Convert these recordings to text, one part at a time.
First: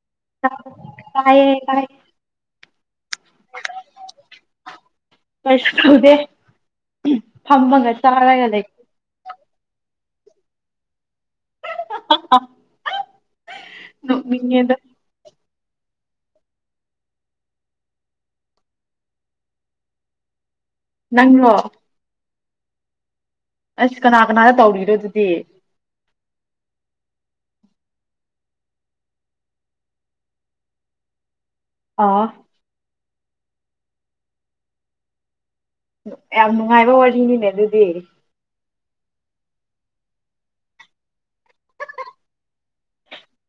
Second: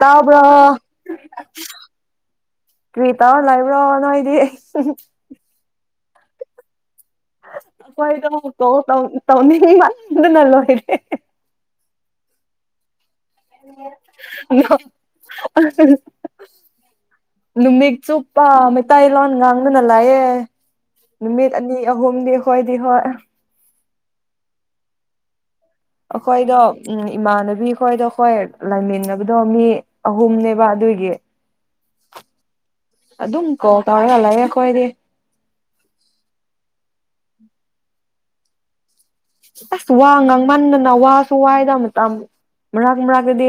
ꯇꯥꯕ꯭ꯔꯣ ꯇꯥꯏꯌꯦ ꯇꯥꯏꯌꯦ ꯀ꯭ꯔꯤ ꯇꯧꯔ ꯂꯩꯕ꯭ꯔꯣ ꯅꯣꯏꯗꯤ ꯦ ꯐꯝꯃꯒ ꯆꯥꯔꯒ ꯂꯩ ꯇꯧꯅꯤꯡꯃꯟꯕꯅ ꯂꯣꯏꯔꯦ ꯑ ꯑ [unintelligible] ꯂꯃꯤꯒ ꯆꯣꯄ ꯃ ꯇ ꯏ ꯂꯣꯟ ꯉꯥꯡꯗꯅꯂꯑꯦ ꯅꯨꯃꯤꯠ ꯅꯪꯔꯣ ꯑꯅꯤ ꯑꯍꯨꯝꯗꯤ ꯍꯣꯏꯗꯤ ꯍꯣꯏ ꯑꯁ ꯀꯅꯥ ꯀꯅꯥꯗ ꯇꯧꯔꯤꯔꯣ ꯑꯗꯨꯗꯤ ꯑꯈꯣꯏꯗꯣ ꯎꯝ ꯏꯃꯥꯟꯅꯕꯤ ꯈꯣꯏꯗꯣ ꯈꯣꯏ ꯂꯩꯃꯤꯟꯅꯕꯗꯣ ꯃꯤ ꯑꯍꯨꯝꯅꯦꯕ ꯑꯗꯨꯒꯤ ꯑꯥ ꯑꯗꯨꯝ ꯀꯣꯜ ꯇꯧꯔꯒꯂꯩꯌꯦ ꯈꯣꯏꯗꯤ ꯌꯥꯝ ꯅꯨꯡꯉꯥꯏꯕ ꯋꯥꯔꯤꯅꯤꯅꯦ ꯑꯗꯨꯗꯤ ꯑꯁ ꯋꯥ ꯉꯥꯡꯃꯟꯗꯅ ꯋꯥꯁꯨ ꯋꯥꯏꯗ ꯑꯃ ꯇ ꯃꯔꯛ ꯃꯔꯛꯀꯗꯤ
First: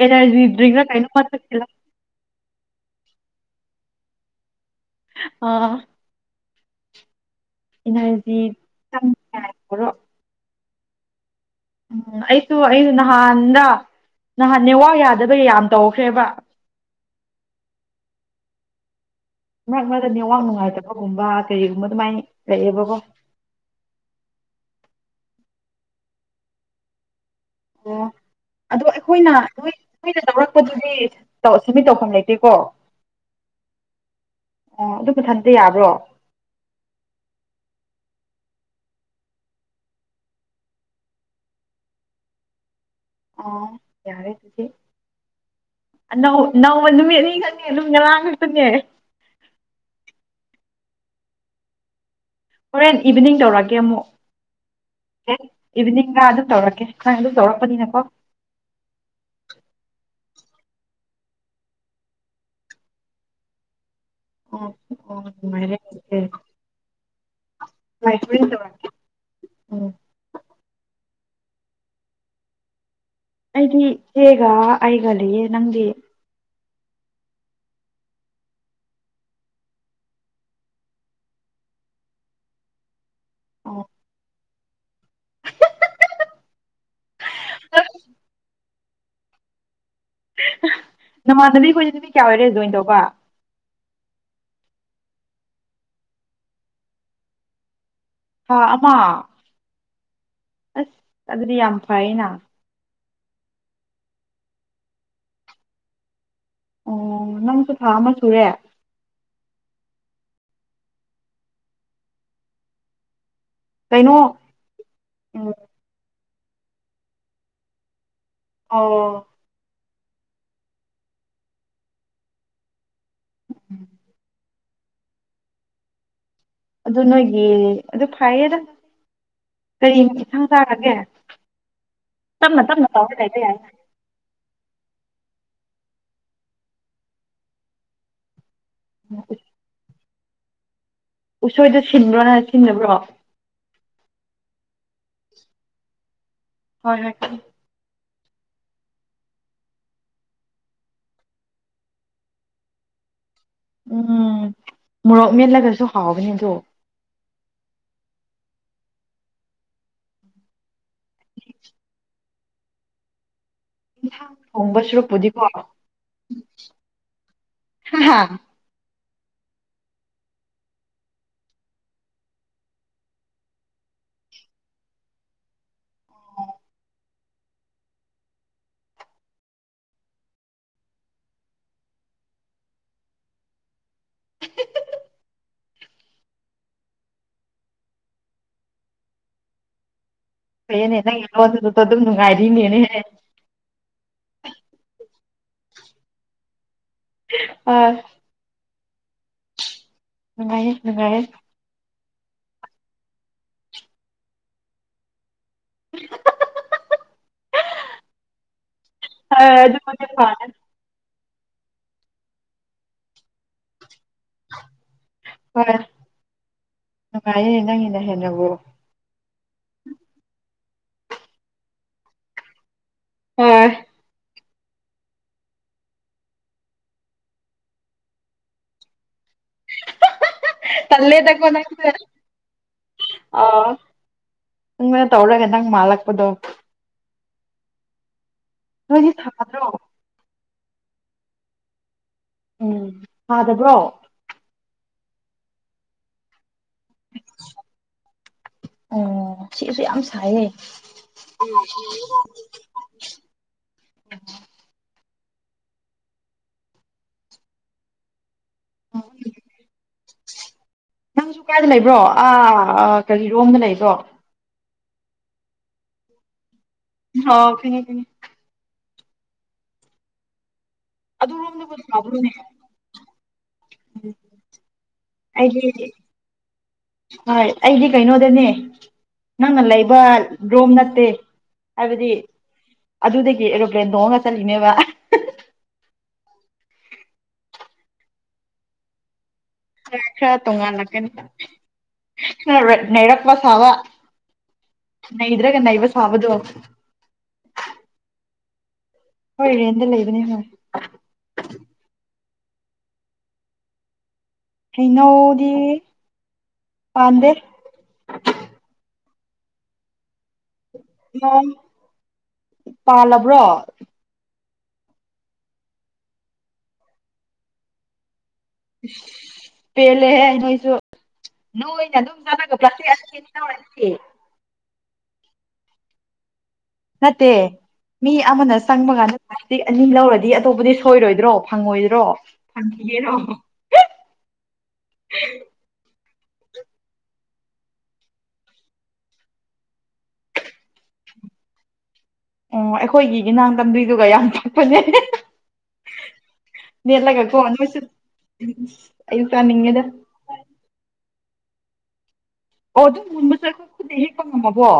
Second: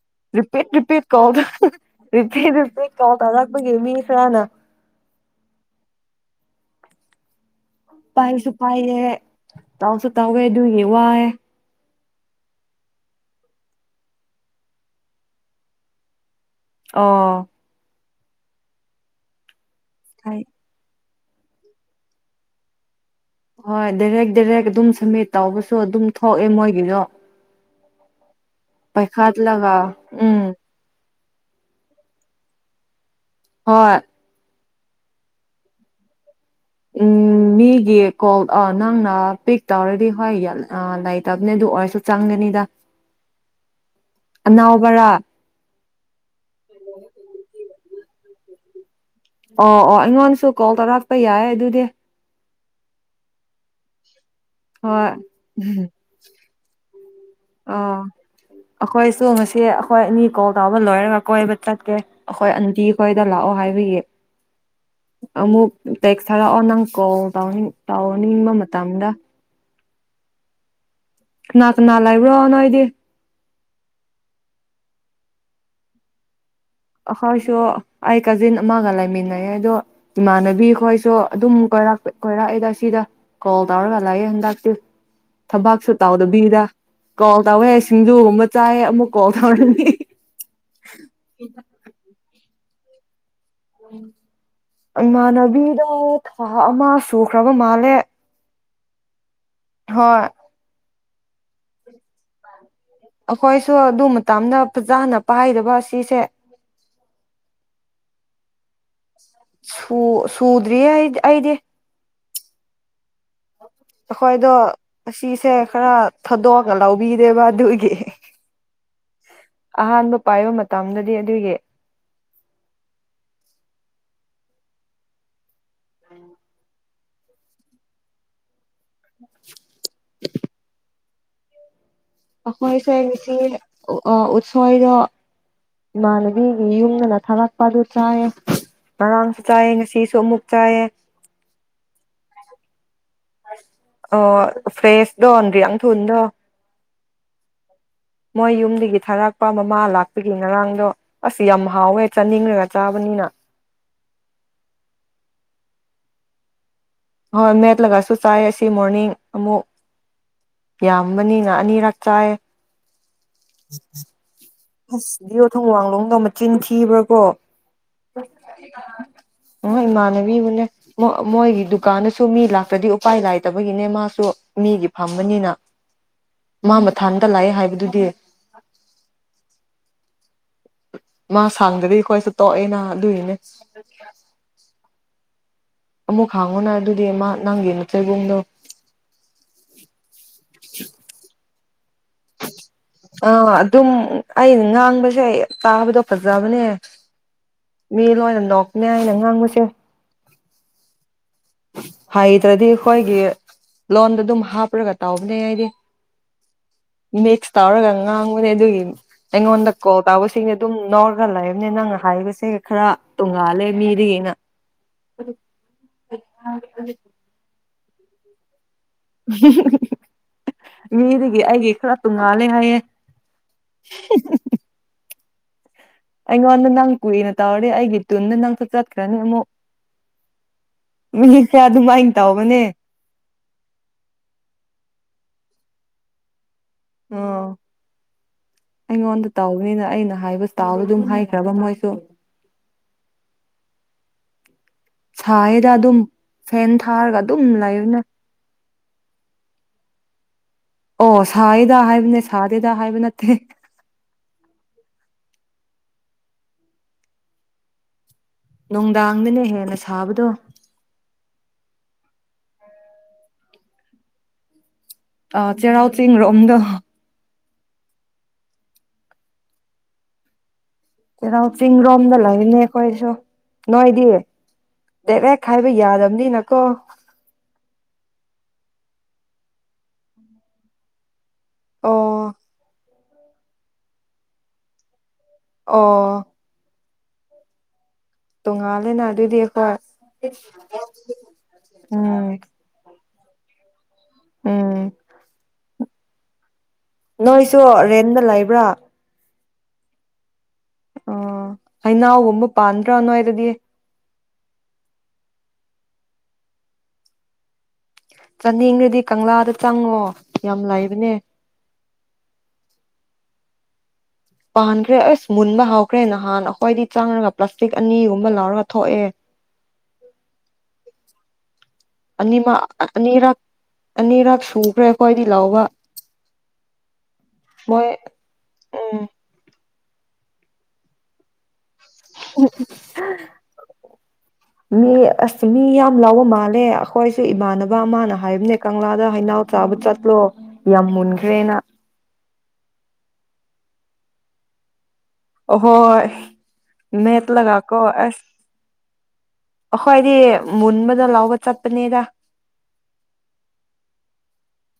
ꯑꯦꯅꯔꯖꯤ ꯗ꯭ꯔꯤꯡꯔ ꯔꯤꯄꯦꯠꯔꯤꯄꯦꯠ ꯀꯩꯅꯣꯝꯃ ꯊꯛꯁꯤꯜꯂꯣ ꯀꯣꯗꯔꯤꯄꯦꯠ ꯀꯣꯜ ꯇꯧꯔꯛꯄꯒꯤ ꯃꯤ ꯈꯔ ꯅ ꯑꯥ ꯏꯅꯔꯖꯤ ꯄꯥꯏꯁꯨ ꯄꯌꯦ ꯆꯪꯅꯤꯡꯉꯥꯏ ꯇꯥꯎꯁꯨ ꯇꯒ ꯗꯨꯒꯤ ꯋꯥꯏꯌꯦ ꯎꯝ ꯑꯩꯁꯨ ꯑꯩꯁꯨ ꯅꯍꯥꯟꯗ ꯅꯍꯥꯟ ꯅꯦꯋꯥ ꯌꯥꯗꯕꯒꯤ ꯌꯥꯝ ꯇꯧꯈ꯭ꯔꯦꯕ ꯑꯣ ꯃꯔꯛ ꯃꯔꯛꯇ ꯍꯥꯏ ꯅꯦꯠꯋꯥꯛ ꯅꯨꯡꯉꯥꯏꯇꯕ ꯒꯨꯝꯕ ꯀꯩꯒꯨꯝꯕ ꯑꯗꯨꯃꯥꯏ ꯂꯩꯌꯦꯕꯀꯣ ꯍꯣꯏ ꯗꯥꯏꯔꯦꯛ ꯗꯥꯏꯔꯦꯛ ꯑꯗꯨꯝ ꯁꯝꯃꯤꯠ ꯇꯧꯕꯁꯨ ꯑꯗꯨꯝ ꯊꯣꯛꯑꯦ ꯃꯣꯏꯒꯤꯗꯣ ꯑꯣ ꯑꯗꯣ ꯑꯩꯈꯣꯏꯅ ꯄꯥꯏꯈꯠꯂꯒ ꯂꯣꯏ ꯑꯩꯈꯣꯏꯅ ꯎꯝ ꯂꯧꯔꯛꯄꯗꯨꯗꯤ ꯇꯧ ꯑꯣ ꯁꯃꯤꯠ ꯇꯧꯐꯝ ꯂꯩꯇꯦꯀꯣ ꯍꯣꯏ ꯑꯣ ꯑꯗꯨ ꯃꯊꯟꯇ ꯌꯥꯕ꯭ꯔꯣ ꯎꯝ ꯃꯤꯒꯤ ꯀꯣꯜ ꯑ ꯅꯪꯅ ꯄꯤꯛ ꯇꯧꯔꯗꯤ ꯍꯣꯏ ꯌꯥ ꯑ ꯂꯩꯇꯕꯅꯦ ꯑꯗꯨ ꯑꯣꯏꯔꯁꯨ ꯆꯪꯒꯅꯤꯗ ꯑꯣ ꯌꯥꯔꯦ ꯑꯗꯨꯗꯤ ꯑꯅꯥꯎꯕꯔꯥ ꯅꯧ ꯅꯧꯕꯖꯨ ꯃꯦꯠꯅꯤꯡꯒ ꯑꯗꯨꯝ ꯉꯔꯥꯡ ꯈꯛꯇꯅꯦ ꯑꯣ ꯑꯣ ꯑꯩꯉꯣꯟꯁꯨ ꯀꯣꯜ ꯇꯧꯔꯥꯛꯄ ꯌꯥꯏ ꯑꯗꯨꯗꯤ ꯍꯣꯔꯦꯟ ꯏꯚꯤꯅꯤꯡ ꯇꯧꯔꯛꯀꯦ ꯑꯃꯨꯛ ꯍꯣꯏ ꯏꯚꯤꯅꯤꯡꯗ ꯑꯗꯨꯝ ꯇꯧꯔꯛꯀꯦ ꯅꯪ ꯑꯗꯨꯝ ꯇꯧꯔꯛꯄꯅꯤꯅꯀꯣ ꯑꯣ ꯑꯈꯣꯏꯁꯨ ꯉꯁꯤ ꯑꯈꯣꯏ ꯑꯅꯤ ꯀꯣꯜ ꯇꯧꯕ ꯂꯣꯏꯔꯒ ꯀꯣꯏꯕ ꯆꯠꯀꯦ ꯑꯈꯣꯏ ꯑꯟꯇꯤ ꯈꯣꯏꯗ ꯂꯥꯛꯑꯣ ꯍꯥꯏꯕꯒꯤ ꯑꯣ ꯑꯣ ꯑꯃꯨꯛ ꯅꯨꯡꯉꯥꯏꯔꯦ ꯑꯗꯨꯗꯤ ꯇꯦꯛꯁ ꯊꯥꯔꯛꯑꯣ ꯅꯪ ꯀꯣꯜ ꯇꯧꯅꯤꯡ ꯍꯣꯏ ꯍꯣꯔꯦꯟ ꯇꯧꯅꯤꯡꯕ ꯇꯧꯔꯛꯀꯦ ꯃꯇꯝꯗ ꯎꯝ ꯀꯅꯥ ꯀꯅꯥ ꯂꯩꯕ꯭ꯔꯣ ꯅꯣꯏꯗꯤ ꯑꯩꯗꯤ ꯏꯆꯦꯒ ꯑꯩꯒ ꯂꯩꯌꯦ ꯅꯪꯗꯤ ꯑꯩꯈꯣꯏꯁꯨ ꯑꯩ ꯀꯥꯖꯤꯟ ꯑꯃꯒ ꯂꯩꯃꯤꯟꯅꯩꯌꯦ ꯑꯗꯣ ꯏꯃꯥꯟꯅꯕꯤꯈꯣꯏꯁꯨ ꯑꯗꯨꯝ ꯀꯣꯏꯔꯛꯄ ꯀꯣꯏꯔꯛꯏꯗ ꯁꯤꯗ ꯀꯣꯜ ꯑꯣ ꯇꯧꯔꯒ ꯂꯩꯌꯦ ꯍꯟꯗꯛ ꯊꯕꯥꯛꯁꯨ ꯇꯥꯎꯗꯕꯤꯗ ꯀꯣꯜ ꯇꯧꯋꯦ ꯁꯤꯡꯖꯨꯒꯨꯝꯕ ꯆꯥꯏꯌꯦ ꯑꯃꯨꯛ ꯀꯣꯜ ꯇꯧꯔꯅꯤ ꯍ ꯑ ꯅꯃꯥꯅꯕꯤ ꯈꯣꯏꯗꯨꯗꯤ ꯃꯤ ꯀꯌꯥ ꯑꯣꯏꯔꯦ ꯂꯣꯏꯅ ꯇꯧꯕ ꯏꯃꯥꯟꯅꯕꯤꯗ ꯊꯥ ꯑꯃ ꯁꯨꯈ꯭ꯔꯕ ꯃꯥꯜꯂꯦ ꯊꯥ ꯑꯃ ꯍꯣꯏ ꯑꯁ ꯑꯗꯨꯗꯤ ꯌꯥꯝ ꯐꯩꯅ ꯑꯈꯣꯏꯁꯨ ꯑꯗꯨ ꯃꯇꯝꯗ ꯐꯖꯅ ꯄꯥꯏꯗꯕ ꯑꯁꯤꯁꯦ ꯑꯣ ꯅꯪꯁꯨ ꯊꯥ ꯑꯃ ꯁꯨꯔꯦ ꯁꯨ ꯁꯨꯗ꯭ꯔꯤꯌꯦ ꯑꯩ ꯑꯩꯗꯤ ꯀꯩꯅꯣ ꯑꯩꯈꯣꯏꯗꯣ ꯎꯝ ꯑꯁꯤꯁꯦ ꯈꯔ ꯊꯥꯗꯣꯛꯑꯒ ꯂꯧꯕꯤꯔꯦꯕ ꯑꯗꯨꯒꯤ ꯑꯦꯍꯦ ꯑꯦꯍꯦ ꯑꯣ ꯑꯍꯥꯟꯕ ꯄꯥꯏꯕ ꯃꯇꯝꯗꯗꯤ ꯑꯗꯨꯒꯤ ꯎꯝ [unintelligible] ꯑꯗꯨ ꯅꯣꯏꯒꯤ ꯑꯗꯨ ꯐꯩꯌꯦꯗ ꯀꯔꯤ ꯏꯟꯊꯥꯡ ꯆꯥꯔꯒꯦ ꯇꯞꯅ ꯆꯦ ꯇꯞꯅ ꯇꯧꯔ ꯁꯤ ꯂꯩꯕ ꯌꯥꯏꯅ [unintelligible] ꯁꯣꯏꯗꯣ ꯏꯃꯥꯟꯅꯕꯤꯒꯤ ꯌꯨꯝꯗꯅ ꯊꯥꯂꯛꯄ ꯑꯗꯨ ꯆꯥꯏꯌꯦ ꯃꯅꯥꯡꯁꯨ ꯆꯦ ꯉꯁꯤꯁ ꯇꯣꯃꯨꯛ ꯆꯌꯦ ꯎꯁꯣꯏꯗꯨꯣ ꯁꯤꯟꯕ꯭ꯔꯣꯅ ꯁꯤꯟꯗꯕ꯭ꯔꯣ ꯑ ꯐ꯭ꯔꯦꯁꯗꯟ ꯔꯤꯌꯥ ꯊꯟꯗ ꯍꯣꯏ ꯍꯣꯏ ꯃꯣꯏ ꯌꯨꯝꯗꯒꯤ ꯊꯥꯔꯛꯄ ꯃꯃꯥ ꯂꯥꯛꯄꯒꯤ ꯉꯔꯥꯡꯗꯣ ꯑꯁ ꯌꯥꯝ ꯍꯥꯎꯋꯦ ꯆꯥꯅꯤꯡꯉꯒ ꯆꯥꯕꯅꯤꯅ ꯎꯝ ꯃꯣꯔꯣꯛ ꯃꯦꯠꯂꯒꯁꯨ ꯍꯥꯎꯕꯅꯤ ꯑꯗꯣ ꯍꯣꯏ ꯃꯦꯠ ꯂꯥꯏꯁꯨ ꯆꯥꯏ ꯑꯁꯤ ꯃꯣꯔꯅꯤꯡ ꯑꯃꯨꯛ ꯌꯥꯝꯕꯅꯤꯅ ꯑꯅꯤꯔꯛ ꯆꯥꯏ [unintelligible] ꯊꯣꯡꯕ ꯑꯁꯗꯤ ꯁꯨꯔꯛꯄꯨꯗꯤꯀꯣ ꯊꯣꯡ ꯋꯥꯡꯂꯂꯣꯝꯗ ꯑꯃ ꯆꯤꯟꯈꯤꯕ꯭ꯔꯥ ꯀꯣ ꯍꯥ ꯑꯣ ꯏꯃꯥꯟꯅꯕꯤꯕꯨꯅꯦ ꯃꯣꯏꯒꯤ ꯗꯨꯀꯥꯟꯗꯁꯨ ꯃꯤ ꯂꯥꯛꯇ꯭ꯔꯗꯤ ꯎꯄꯥꯏ ꯂꯥꯏꯇꯕꯒꯤꯅꯦ ꯃꯥꯁꯨ ꯃꯤꯒꯤ ꯐꯝꯕꯅꯤꯅ ꯃꯥ ꯃꯊꯥꯗ ꯂꯥꯛꯑꯦ ꯍꯥꯏꯕꯗꯨꯗꯤ ꯃꯥ ꯁꯥꯡꯗꯗꯤ ꯑꯩꯈꯣꯏꯁꯨ ꯇꯣꯛꯑꯦꯅ ꯑꯗꯨꯏꯅꯦ ꯑꯃꯨꯛ ꯍꯥꯡꯉꯨꯅ ꯑꯗꯨꯗꯤ ꯃꯥ ꯅꯪꯒꯤ ꯅꯠꯇ꯭ꯔꯦ ꯏꯕꯨꯡꯗꯣ ꯅꯦ [unintelligible] ꯑꯗꯨꯝ ꯅꯨꯡꯉꯥꯏꯔꯤꯅꯦꯅꯦꯦ ꯑꯥ ꯑꯗꯨꯝ ꯑꯩꯅ ꯉꯥꯡꯕꯁꯦ ꯑꯩ ꯇꯥꯕꯗꯣ ꯐꯖꯕꯅꯦ ꯑꯥ ꯃꯦꯂ ꯑꯣꯏꯅꯗ ꯃ ꯑꯩꯅ ꯉꯥꯡꯕꯁꯤꯡ ꯅꯨꯡꯉꯥꯏꯌꯦ ꯅꯨꯡꯉꯥꯏꯌꯦ ꯍꯩꯇ꯭ꯔꯗꯤ ꯑꯩꯈꯣꯏꯒꯤ ꯂꯣꯟꯗ ꯑꯗꯨꯝ ꯍꯥꯞꯔꯒ ꯇꯥꯎꯧꯕꯅꯦ ꯍꯥꯏꯗꯤ ꯃꯤꯛꯁ ꯇꯧꯔꯒ ꯉꯥꯡꯕꯅꯦ ꯑꯗꯨꯒꯤ ꯍꯣꯏ ꯅꯉꯣꯟꯗ ꯀꯣ ꯑꯗꯨꯕꯨꯗꯤ ꯇꯧꯕꯁꯤ ꯐꯔꯦ ꯑꯗꯨꯝ ꯅꯣ ꯐꯒꯂꯛꯕꯅꯦ ꯅꯪꯅ ꯍꯥꯏꯔꯤꯕꯁꯦ ꯈꯔ ꯇꯣꯡꯉꯥꯜꯂꯦ ꯃꯤꯗꯒꯤ ꯌꯦ [unintelligible] ꯃꯉꯥꯏ ꯏꯅ ꯍꯅ ꯍꯦꯟꯅ [unintelligible] ꯉꯣ ꯃꯤꯗꯒꯤ ꯑꯩꯒꯤ ꯈꯔ ꯇꯣꯡꯉꯥꯜꯂꯦ ꯍꯥꯏꯌꯦꯦ ꯍꯣꯏ [unintelligible] ꯑꯩꯉꯣꯟꯗ ꯅꯪ ꯀꯨꯏꯅ ꯇꯧꯔꯦ ꯑꯩꯒꯤ ꯇꯨꯗ ꯅꯪꯁꯨ ꯆꯠꯈ꯭ꯔꯅꯤ ꯑꯃꯨꯛ ꯇꯂꯦ ꯃꯤ ꯇ ꯅ ꯈꯔ ꯑꯗꯨꯃꯥꯏꯅ ꯇꯧꯕꯅꯦ ꯑꯪ ꯇꯧꯔꯒꯅꯤ ꯗꯪ ꯃꯥꯂꯛꯄꯗꯣ ꯑꯣ ꯅꯣꯏꯗꯤ ꯑꯩꯉꯣꯟꯗ ꯁꯥꯗ꯭ꯔꯣ ꯇꯧꯕꯅꯤꯅ ꯑꯩꯅ ꯍꯥꯏꯕ ꯇꯥ ꯑꯗꯨꯝ ꯍꯥꯏꯈ꯭ꯔꯕ ꯃꯣꯏꯁꯨ ꯎꯝ ꯐꯥꯗꯕ꯭ꯔꯣ ꯁꯌꯦꯗ ꯑ ꯑꯗꯨꯝ ꯐꯦꯟ ꯊꯥꯔꯒ ꯑꯗꯨꯝ ꯂꯩꯅꯦ ꯑꯣ ꯁꯤꯁꯨ ꯌꯥꯝ ꯁꯥꯏꯌꯦ ꯑꯣ ꯁꯥꯌꯦꯗ ꯍꯥꯏꯕꯅꯦ ꯁꯥꯗꯦꯗ ꯍꯥꯏꯕ ꯅꯠꯇꯦ ꯅꯨꯡꯗꯥꯡꯗꯅꯦ ꯍꯦꯟꯅ ꯊꯥꯕꯗꯣ ꯅꯪꯁꯨ ꯀꯥꯏꯗ ꯂꯩꯕ꯭ꯔꯣ ꯑꯥ ꯀꯔꯤꯔꯣꯝꯗ ꯂꯩꯕ꯭ꯔꯣ ꯑ ꯆꯩꯔꯥꯎ ꯆꯤꯡꯔꯣꯝꯗ ꯑꯣ ꯀꯅꯥꯧ ꯑꯗꯨꯔꯣꯝꯗꯕꯨ ꯆꯤꯡꯔꯣꯝꯗ ꯁꯥꯕ꯭ꯔꯣꯅꯦ ꯂꯩꯔꯤꯅꯦ ꯑꯩꯈꯣꯏꯁꯨ ꯅꯣꯏꯗꯤ ꯎꯝ, ꯗꯦꯛ ꯍꯦꯛ ꯑꯩꯗꯤ ꯈꯥꯏꯕ ꯌꯥꯗꯕꯅꯤꯅꯀꯣ ꯍꯣꯏ ꯑꯩꯗꯤ ꯀꯩꯅꯣꯗꯅꯦ ꯅꯪꯅ ꯂꯩꯕ ꯔꯣꯝ ꯅꯠꯇꯦ ꯑꯣ ꯍꯥꯏꯕꯗꯤ ꯑꯗꯨꯗꯒꯤ ꯑꯦꯔꯣꯄ꯭ꯂꯦꯟ ꯇꯣꯡꯉꯒ ꯆꯠꯂꯤꯅꯦꯕ ꯑꯣ ꯇꯣꯡꯉꯂꯦꯅꯅꯥ ꯈꯔ ꯈꯔ ꯇꯣꯉꯥꯜꯂꯛꯀꯅꯤ ꯎꯝ ꯈꯔ ꯅꯔꯛ ꯁꯥꯕ ꯎꯝ ꯅ ꯏ꯭ꯔꯒꯅꯁ ꯐꯕꯗꯣ ꯅꯣꯏꯁꯨ ꯔꯦꯟꯗ ꯂꯩꯕ꯭ꯔꯥ ꯍꯣꯏ ꯔꯦꯟꯗ ꯂꯩꯕꯅꯦ ꯍꯣꯏ ꯑꯣ ꯍꯩꯅꯥꯎꯒꯨꯝꯕ ꯄꯥꯟꯗ꯭ꯔꯥ ꯅꯑꯣꯏꯗꯗꯤ ꯍꯩꯅꯧꯗꯤ ꯄꯥꯟꯗꯦ ꯆꯥꯅꯤꯡꯗꯗꯤ ꯀꯪꯂꯥꯗ ꯆꯪꯪꯉꯣ ꯎꯝ ꯄꯂ ꯍꯕ꯭ꯔꯣ ꯄꯥꯟꯈ꯭ꯔꯦ ꯑꯁ ꯃꯨꯟꯕ ꯍꯥꯎꯈ꯭ꯔꯦ ꯅꯍꯥꯟ ꯑꯩꯈꯣꯏꯏꯗꯤ ꯆꯥꯡꯔꯒ ꯄ꯭ꯂꯥꯁꯇꯤꯛ ꯑꯅꯤꯒꯨꯝ ꯄꯦꯂꯦ ꯍꯁꯨ ꯑꯅꯤꯃ ꯑꯅꯤ ꯑꯅꯤ ꯑꯅꯤꯔꯛ ꯂꯧꯔꯅꯤ ꯑꯅꯤꯔꯛꯁꯨꯨ ꯀꯣꯏꯗꯤ ꯂꯥꯎꯕ ꯅꯠꯇꯦ ꯃꯤ ꯑꯃꯅ ꯆꯪꯕ ꯎꯝ ꯀꯥꯟꯗ ꯑꯅꯤ ꯂꯧꯔꯗꯤ ꯑꯇꯣꯞꯄꯗꯤ ꯁꯣꯏꯔꯣꯏꯗ꯭ꯔꯣ ꯐꯪꯉꯣꯏꯗ꯭ꯔꯣ ꯐꯪꯈꯤꯒꯦꯔꯣ ꯃꯤ ꯑꯁ ꯃꯤ ꯌꯥ ꯌꯥꯝ ꯂꯥꯎꯕ ꯃꯥꯜꯂꯦ ꯑꯩꯈꯣꯏꯁꯨ ꯏꯃꯥꯟꯅꯕ ꯑꯃꯅ ꯍꯥꯏꯕꯅꯦ ꯀꯪꯂꯥꯗ ꯍꯩꯅꯥꯎ ꯆꯥꯕ ꯆꯠꯂꯣ ꯌꯥꯝ ꯃꯨꯟꯈ꯭ꯔꯦꯅ ꯑꯣ ꯑꯩꯈꯣꯏꯒꯤꯒꯤꯅꯥꯥꯡ ꯇꯝꯗꯨꯏꯗꯨꯒ ꯌꯥꯝ ꯊꯛꯄꯅꯦ ꯑꯍꯣꯏ ꯃꯦꯠꯂꯒꯀꯣ ꯑꯩ ꯆꯥꯅꯤꯡꯉꯦꯗ ꯑꯁꯈꯣꯏꯗꯤ ꯃꯨꯟꯕꯗ ꯂꯥꯎ ꯋꯥ ꯆꯄꯅꯦꯗ ꯑꯣ ꯑꯗꯨꯝ ꯃꯨꯟꯕꯁꯨ ꯑꯩꯈꯣꯏ ꯈꯨꯠꯅ ꯍꯦꯛꯄ ꯉꯝꯃꯕꯣ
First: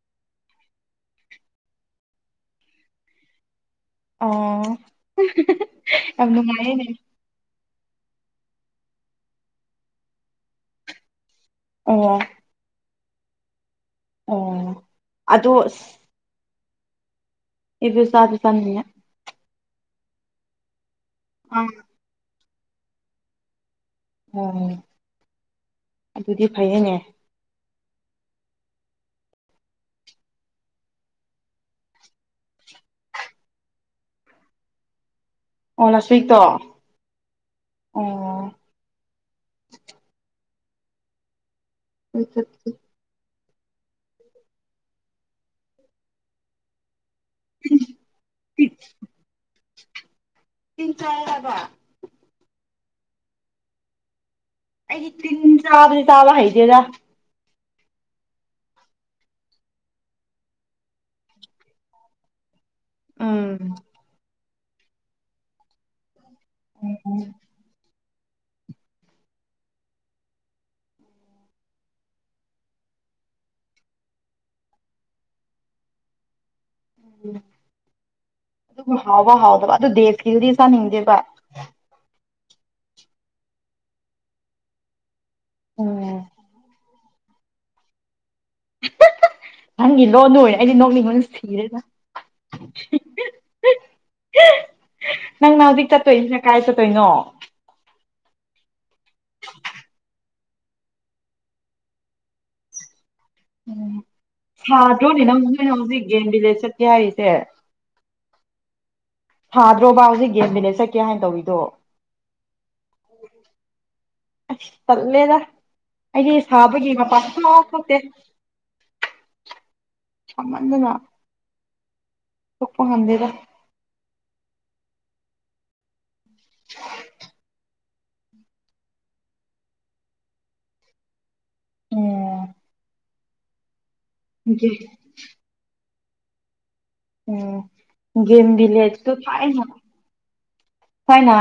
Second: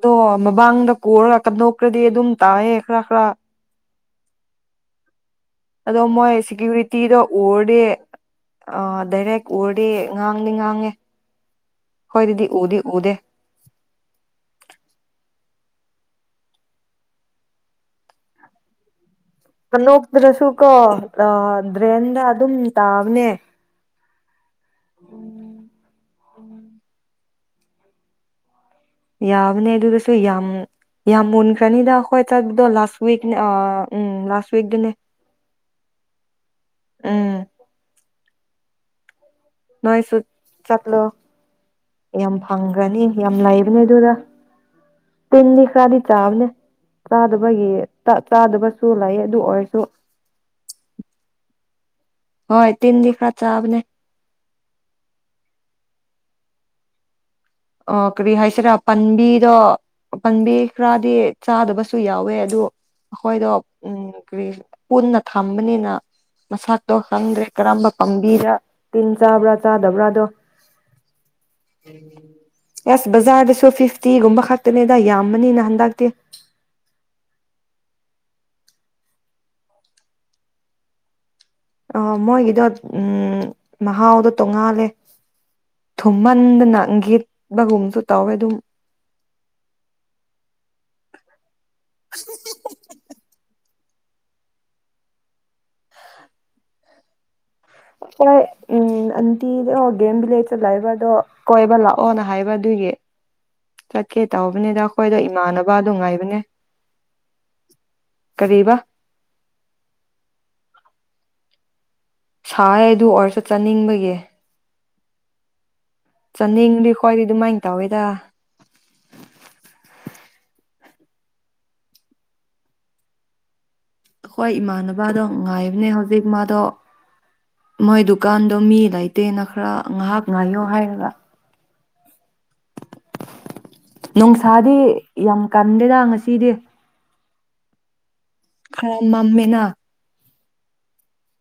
ꯑꯗꯣ ꯃꯃꯥꯡꯗ ꯀꯔ ꯀꯟꯗꯣꯛꯈ꯭ꯔꯗꯤ ꯑꯗꯨꯝ ꯇꯥꯏꯌꯦ ꯈꯔ ꯈꯔ ꯑꯥ ꯑꯗꯣ ꯃꯣꯏ ꯁꯦꯀ꯭ꯌꯨꯔꯤꯇꯤꯗꯣ ꯎꯔꯗꯤ ꯑ ꯗꯥꯏꯔꯦꯛ ꯎꯔꯗꯤ ꯉꯥꯡꯗꯤ ꯉꯥꯡꯉꯦ ꯑꯣ ꯈꯣꯏꯗꯤ ꯎꯗꯤ ꯎꯗꯦ ꯑꯣ ꯑꯗꯣ ꯏꯕꯦ ꯆꯥ ꯆꯥꯅꯤꯡꯉꯦ ꯑꯅꯣꯛꯗ꯭ꯔꯁꯨ ꯀꯣ ꯑ ꯑꯥ ꯗ꯭ꯔꯦꯟꯗ ꯑꯗꯨꯝ ꯇꯥꯕꯅꯦ ꯑꯣ ꯑꯗꯨꯗꯤ ꯐꯩꯌꯦꯅꯦ ꯌꯥꯕꯅꯦ ꯑꯗꯨꯗꯁꯨ ꯌꯥꯝ ꯌꯥꯝ ꯃꯨꯟꯈ꯭ꯔꯅꯤꯗ ꯑꯩꯈꯣꯏ ꯆꯠꯄꯗꯣ ꯂꯥꯁ ꯋꯤꯛꯅꯦ ꯎꯝ ꯂꯥꯁ ꯋꯤꯛꯇꯅꯦ ꯑꯣ ꯂꯥꯁꯋꯤꯛꯇꯣ ꯎꯝ ꯑꯣ ꯅꯣꯏꯁꯨ ꯆꯠꯂꯣ ꯌꯥꯝ ꯐꯪꯒꯔꯅꯤ ꯌꯥꯝ ꯂꯩꯕ ꯏꯅꯦꯗꯨꯗꯥ ꯇꯤꯟꯤꯗꯤ ꯈꯔꯗꯤ ꯆꯥꯕꯅꯦ ꯆꯥꯗꯕꯒꯤ ꯆꯥꯗꯕꯁꯨ ꯂꯩ ꯑꯗꯨ ꯑꯣꯏꯔꯁꯨ ꯇꯤꯟ ꯆꯥꯏ ꯍꯥꯏꯕ ꯍꯣꯏ ꯇꯤꯟꯗꯤ ꯈꯔ ꯆꯥꯕꯅꯦ ꯑꯩꯗꯤ ꯇꯤꯟ ꯆꯥꯕꯗꯤ ꯆꯥꯕ ꯍꯩꯇꯦꯗ ꯑ ꯀꯔꯤ ꯍꯥꯏꯁꯤꯔꯥ ꯄꯥꯝꯕꯤꯗꯣ ꯄꯥꯝꯕꯤ ꯈꯔꯗꯤ ꯆꯥꯗꯕꯁꯨ ꯌꯥꯎꯋꯦ ꯑꯗꯨ ꯑꯩꯈꯣꯏꯗꯣ ꯎꯝ ꯎꯝ ꯀꯔꯤ ꯄꯨꯟꯅ ꯊꯝꯕꯅꯤꯅ ꯃꯁꯛꯇꯣ ꯎꯝ ꯈꯪꯗ꯭ꯔꯦ ꯀꯔꯝꯕ ꯄꯥꯝꯕꯤꯗ ꯇꯤꯟ ꯆꯥꯕ꯭ꯔꯥ ꯆꯥꯗꯕ꯭ꯔꯥꯗꯣ ꯑꯦꯁ ꯕꯖꯥꯔꯗꯁꯨ ꯐꯤꯐꯇꯤꯒꯨꯝꯕ ꯈꯛꯇꯅꯦꯗ ꯌꯥꯝꯕꯅꯤꯅ ꯍꯟꯗꯛꯇꯤ ꯑꯗꯨꯕꯨ ꯍꯥꯎꯕ ꯍꯥꯎꯗꯕ ꯑꯗꯨ ꯗꯦꯁꯀꯤꯗꯨꯗꯤ ꯆꯥꯅꯤꯡꯗꯦꯕ ꯑꯣ ꯃꯣꯏꯒꯤꯗꯣ ꯎꯝ ꯃꯍꯥꯎꯗꯣ ꯇꯣꯡꯉꯥꯜꯂꯦ ꯎꯝ ꯊꯨꯝꯃꯟꯗꯅ ꯒꯦꯠ ꯒꯨꯝꯁꯨ ꯅꯪꯒꯤ ꯂꯣꯟꯗꯨ ꯑꯣꯏꯔꯦ ꯑꯩꯗꯤ ꯅꯣꯛꯅꯤꯡꯕꯅ ꯁꯤꯔꯦꯗ ꯅꯪꯅ ꯍꯧꯖꯤꯛ ꯆꯠꯇꯣꯏꯁꯤꯅ ꯀꯥꯏ ꯆꯠꯇꯣꯏꯅꯣ ꯍꯣꯏ ꯎꯝ ꯑꯟꯇꯤꯗꯤ ꯑꯣ ꯒꯦꯝ ꯚꯤꯂꯦꯖꯇ ꯂꯩꯕꯗꯣ ꯀꯣꯏꯕ ꯂꯥꯛꯑꯣꯅ ꯍꯥꯏꯕ ꯑꯗꯨꯒꯤ ꯎꯝ ꯆꯠꯀꯦ ꯇꯧꯕꯅꯤꯗ ꯁꯥꯗ꯭ꯔꯣ ꯑꯩꯈꯣꯏꯗꯣ ꯅꯦ ꯅꯪ ꯅꯣꯏꯅ ꯏꯃꯥꯟꯅꯕꯗꯣ ꯍꯧꯖꯤꯛ ꯒꯦꯝ ꯉꯥꯏꯕꯅꯦ ꯕꯤꯂꯦꯖꯗ ꯆꯠꯀꯦ ꯍꯥꯏꯔꯤꯁꯦ ꯀꯔꯤꯕ ꯊꯥꯗ꯭ꯔꯣꯕ ꯍꯧꯖꯤꯛ ꯒꯦꯝ ꯃꯦꯅꯦꯠ ꯆꯠꯀꯦ ꯍꯥꯏꯅ ꯇꯧꯔꯤꯗꯣ ꯁ ꯑꯗꯨ ꯑꯣꯔꯁꯨ ꯆꯠꯅꯤꯡꯕꯒꯤ ꯇꯂꯦꯗ ꯑꯩꯗꯤ ꯁꯥꯕꯒꯤ ꯑꯩꯈꯣꯏꯗꯤ ꯃꯄꯥꯜ ꯑꯗꯨꯃꯥꯏꯅ ꯊꯣꯛꯇꯦ ꯇꯧꯋꯦꯗ ꯁꯃꯗꯅ ꯄꯨꯞꯄ ꯍꯥꯟꯗꯦꯗ ꯑꯩꯈꯣꯏ ꯏꯃꯥꯟꯅꯕꯗꯣ ꯉꯥꯏꯕꯅꯦ ꯍꯧꯖꯤ ꯛꯃꯥꯗꯣ [unintelligible] ꯃꯣꯏ ꯗꯨꯀꯥꯟꯗꯣ ꯃꯤ ꯂꯩꯇꯦꯅ ꯈꯔ ꯉꯥꯏꯍꯥꯛ ꯉꯥꯏꯌꯣ ꯍꯥꯏꯔꯒ ꯎꯝ [unintelligible] ꯅꯣꯡꯣꯡ ꯁꯥꯗꯤ ꯎꯝ ꯌꯥꯝ ꯀꯟꯗ ꯁꯤꯗꯤ ꯎꯝ ꯦꯦꯝ ꯂꯤ ꯍꯥꯏ ꯇ ꯀꯥꯏ ꯃꯝꯃꯦꯅ ꯅ ꯀꯅ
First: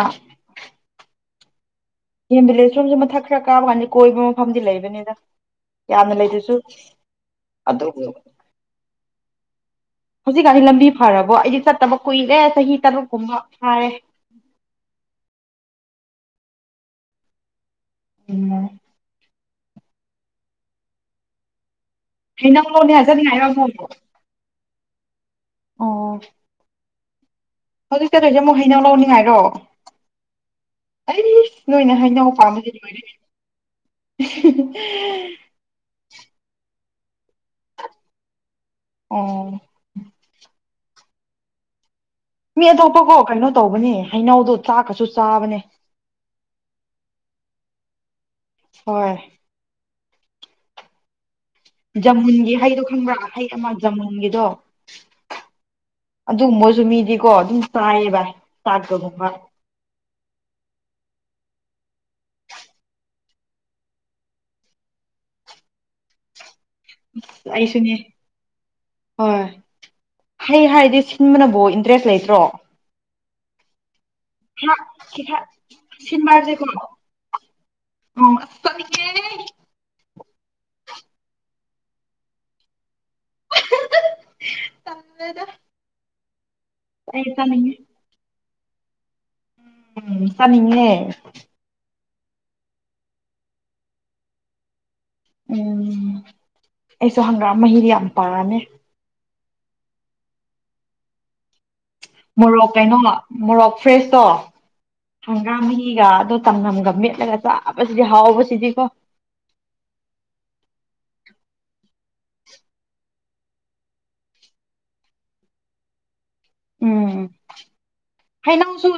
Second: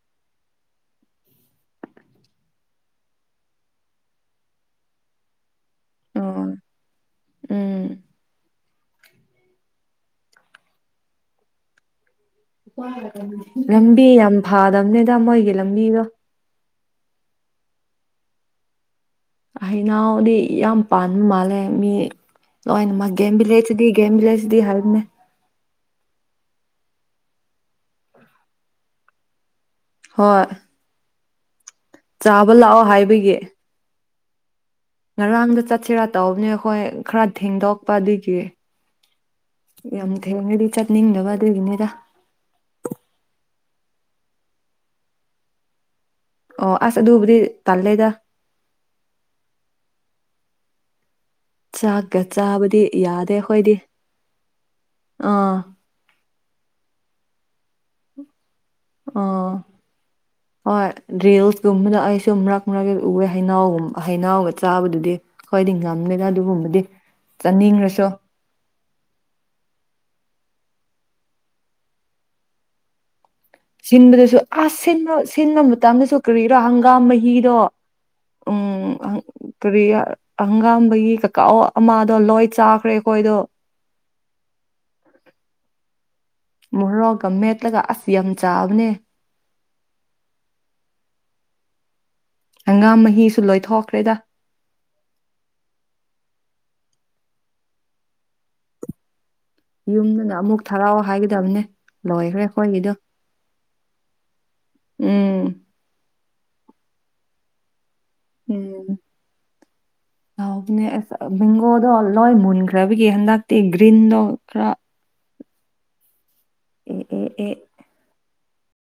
ꯑꯦꯝ ꯚꯕꯤꯂꯦꯖ ꯔꯨꯝꯁꯨ ꯃꯊꯛ ꯈꯔ ꯀꯥꯕ ꯀꯥꯟꯗ ꯀꯣꯏꯕ ꯃꯐꯝꯗꯤ ꯂꯩꯕꯅꯤꯗ ꯌꯥꯝꯅ ꯑꯣ ꯂꯩꯗꯨꯁꯨ ꯎꯝ [unintelligible] ꯍꯧꯖꯤꯛꯀꯥꯟꯁꯤ ꯂꯝꯕꯤ ꯐꯔꯕꯣ ꯑꯩꯗꯤ ꯆꯠꯇꯕ ꯀꯨꯏ ꯂꯝꯕꯤ ꯌꯥꯝ ꯐꯥꯗꯝꯕꯅꯦꯗ ꯃꯣꯏꯒꯤ ꯂꯃꯤꯒ ꯎꯝ ꯑꯩꯩꯅꯥꯎꯗꯤ ꯌꯥꯝ ꯄꯥꯟꯕ ꯃꯥꯜꯂꯦ ꯃꯤ ꯍꯩꯅꯧ ꯍꯅꯦ ꯂꯧꯅꯤꯡꯉꯥꯏ ꯃꯥ ꯒꯦꯝꯕꯤ ꯆꯠꯅꯤꯡꯉꯥꯏꯔꯣ ꯂꯩꯦꯁꯤꯗꯤ ꯑꯃꯨꯛ ꯒꯦꯝ ꯕꯤ ꯂꯩꯁꯤꯗꯤ ꯍꯥꯏꯔꯅꯦ ꯑꯣ ꯍꯧꯖꯤꯛ ꯆꯦꯗꯣꯏꯁꯦ ꯑꯃꯨꯛ ꯍꯩꯅꯧ ꯂꯧꯅꯤꯡꯉꯥꯏꯔꯣ ꯍꯣꯏ ꯑꯩ ꯆꯥꯕ ꯂꯥꯛꯑꯣ ꯍꯥꯏꯕꯒꯤ ꯎ [unintelligible] ꯉꯔꯥꯡꯗ ꯆꯠꯁꯤꯦꯔ ꯇꯧꯕꯅꯦ ꯑꯩꯈꯣꯏ ꯈꯔ ꯊꯦꯡꯗꯣꯛꯄ ꯑꯗꯨꯗꯒꯤ ꯑꯣ ꯌꯥꯝ ꯊ ꯍꯦꯅ ꯆꯠ ꯅꯤꯡꯗꯕ ꯑꯗꯨꯒꯤꯅꯤꯗ ꯃꯤ ꯑꯇꯣꯞꯄꯀꯣ ꯀꯩꯅꯣ ꯇꯧꯕꯅꯤ ꯍꯩꯅꯧꯗꯣ ꯆꯥꯛꯀꯁꯨ ꯆꯥꯕꯅꯦ ꯑꯣ ꯑꯁ ꯑꯗꯨꯕꯨꯗꯤ ꯇꯜꯂꯦꯗ ꯍꯣꯏ ꯆꯥꯛꯀ ꯖꯃꯨꯟꯒꯤ ꯍꯩꯗꯣ ꯆꯥꯕꯗꯤ ꯈꯪꯕ꯭ꯔꯥ ꯌꯥꯗꯦ ꯍꯩ ꯑꯃ ꯑꯩꯈꯣꯏꯗꯤ ꯖꯃꯨꯟꯒꯤꯗꯣ ꯑꯥ ꯑꯗꯨꯒꯨꯝꯕꯁꯨ ꯃꯤꯗꯤꯀꯣ ꯑꯗꯨꯝ ꯆꯥꯏꯌꯦ ꯚꯥꯏ ꯑ ꯍꯣꯏ ꯗꯔꯤꯜꯁ ꯔꯨꯝꯕꯅ ꯑꯩꯁꯨ ꯃꯔꯛ ꯃꯔꯛ ꯎꯑꯦ ꯍꯩꯩꯅꯎꯒꯨꯝ ꯑ ꯍꯩꯩꯅꯎꯒ ꯆꯥꯕꯗꯨꯗꯤ ꯈꯣꯏꯗꯤ ꯉꯝꯗꯦꯅ ꯑꯗꯨꯒꯨꯝꯕꯗꯤ ꯑꯩꯁꯨꯅꯦ ꯆꯥꯅꯤꯡꯔꯁꯨ ꯍꯣꯏ ꯍꯩ ꯍꯥꯏꯔꯗꯤ ꯁꯤꯟꯕꯅꯕꯨ ꯏꯟꯇꯔꯦꯁ ꯂꯩꯇ꯭ꯔꯣ ꯁꯤꯟꯕꯗꯁꯨ ꯑꯥꯁ ꯁꯤꯟꯕ ꯁꯤꯟꯕ ꯃꯇꯝꯗꯁꯨ ꯀꯔꯤꯔꯥ ꯁꯤꯟꯕꯔꯁꯦꯀꯣ ꯍꯪꯒꯥꯝ ꯃꯍꯤꯗꯣ ꯎꯝ ꯑꯁ ꯎꯝ ꯆꯠꯅꯤꯡꯉꯦ ꯀꯔꯤꯌꯥ ꯑꯪꯒꯥꯝꯕꯒꯤ ꯀꯀꯥꯑꯣ ꯑꯃꯥꯗꯣ ꯂꯣꯏ ꯆꯥꯈ꯭ꯔꯦ ꯑꯩꯈꯣꯏꯗꯣ ꯇꯜꯂꯦꯗ ꯑꯩ ꯃꯔꯣꯒ ꯆꯥꯅꯤꯡꯉꯦ ꯃꯦꯠꯂꯒ ꯑꯁ ꯌꯥꯝ ꯆꯥꯕꯅꯦ ꯎꯝ ꯆꯅꯤꯡꯉꯦ ꯍꯪꯒꯥꯝ ꯃꯍꯤꯁꯨ ꯂꯣꯏꯊꯣꯛꯈ꯭ꯔꯦꯗ ꯎꯝ ꯑꯩꯁꯨ ꯍꯪꯒꯥꯝ ꯃꯍꯤꯗꯤ ꯌꯥꯝ ꯄꯥꯝꯃꯦ ꯌꯨꯝꯗꯅ ꯑꯃꯨꯛ ꯊꯔꯥꯎꯑꯣ ꯍꯥꯏꯒꯗꯝꯅꯦ ꯃꯣꯔꯣꯛ ꯀꯩꯅꯣ ꯃꯣꯔꯣꯛ ꯐ꯭ꯔꯦꯁꯇꯣ ꯎꯝ ꯍꯪꯒꯥꯝ ꯃꯍꯤꯒ ꯑꯗꯣ ꯇꯝꯅꯝꯒ ꯃꯦꯠꯂꯒ ꯆꯥ ꯑ ꯄ ꯁꯤꯗꯤ ꯍꯥꯎꯕꯁꯤꯗꯤ ꯀꯣ ꯎꯝ ꯑꯕꯦꯡꯒꯣꯗꯣ ꯂꯣꯏ ꯃꯨꯟꯈ꯭ꯔꯕꯒꯤ ꯍꯟꯗꯛꯇꯤ ꯒ꯭ꯔꯤꯟꯗꯣ ꯈꯔ ꯎꯝ ꯎꯝ ꯑꯦ ꯍꯩꯩꯅꯧꯁꯨ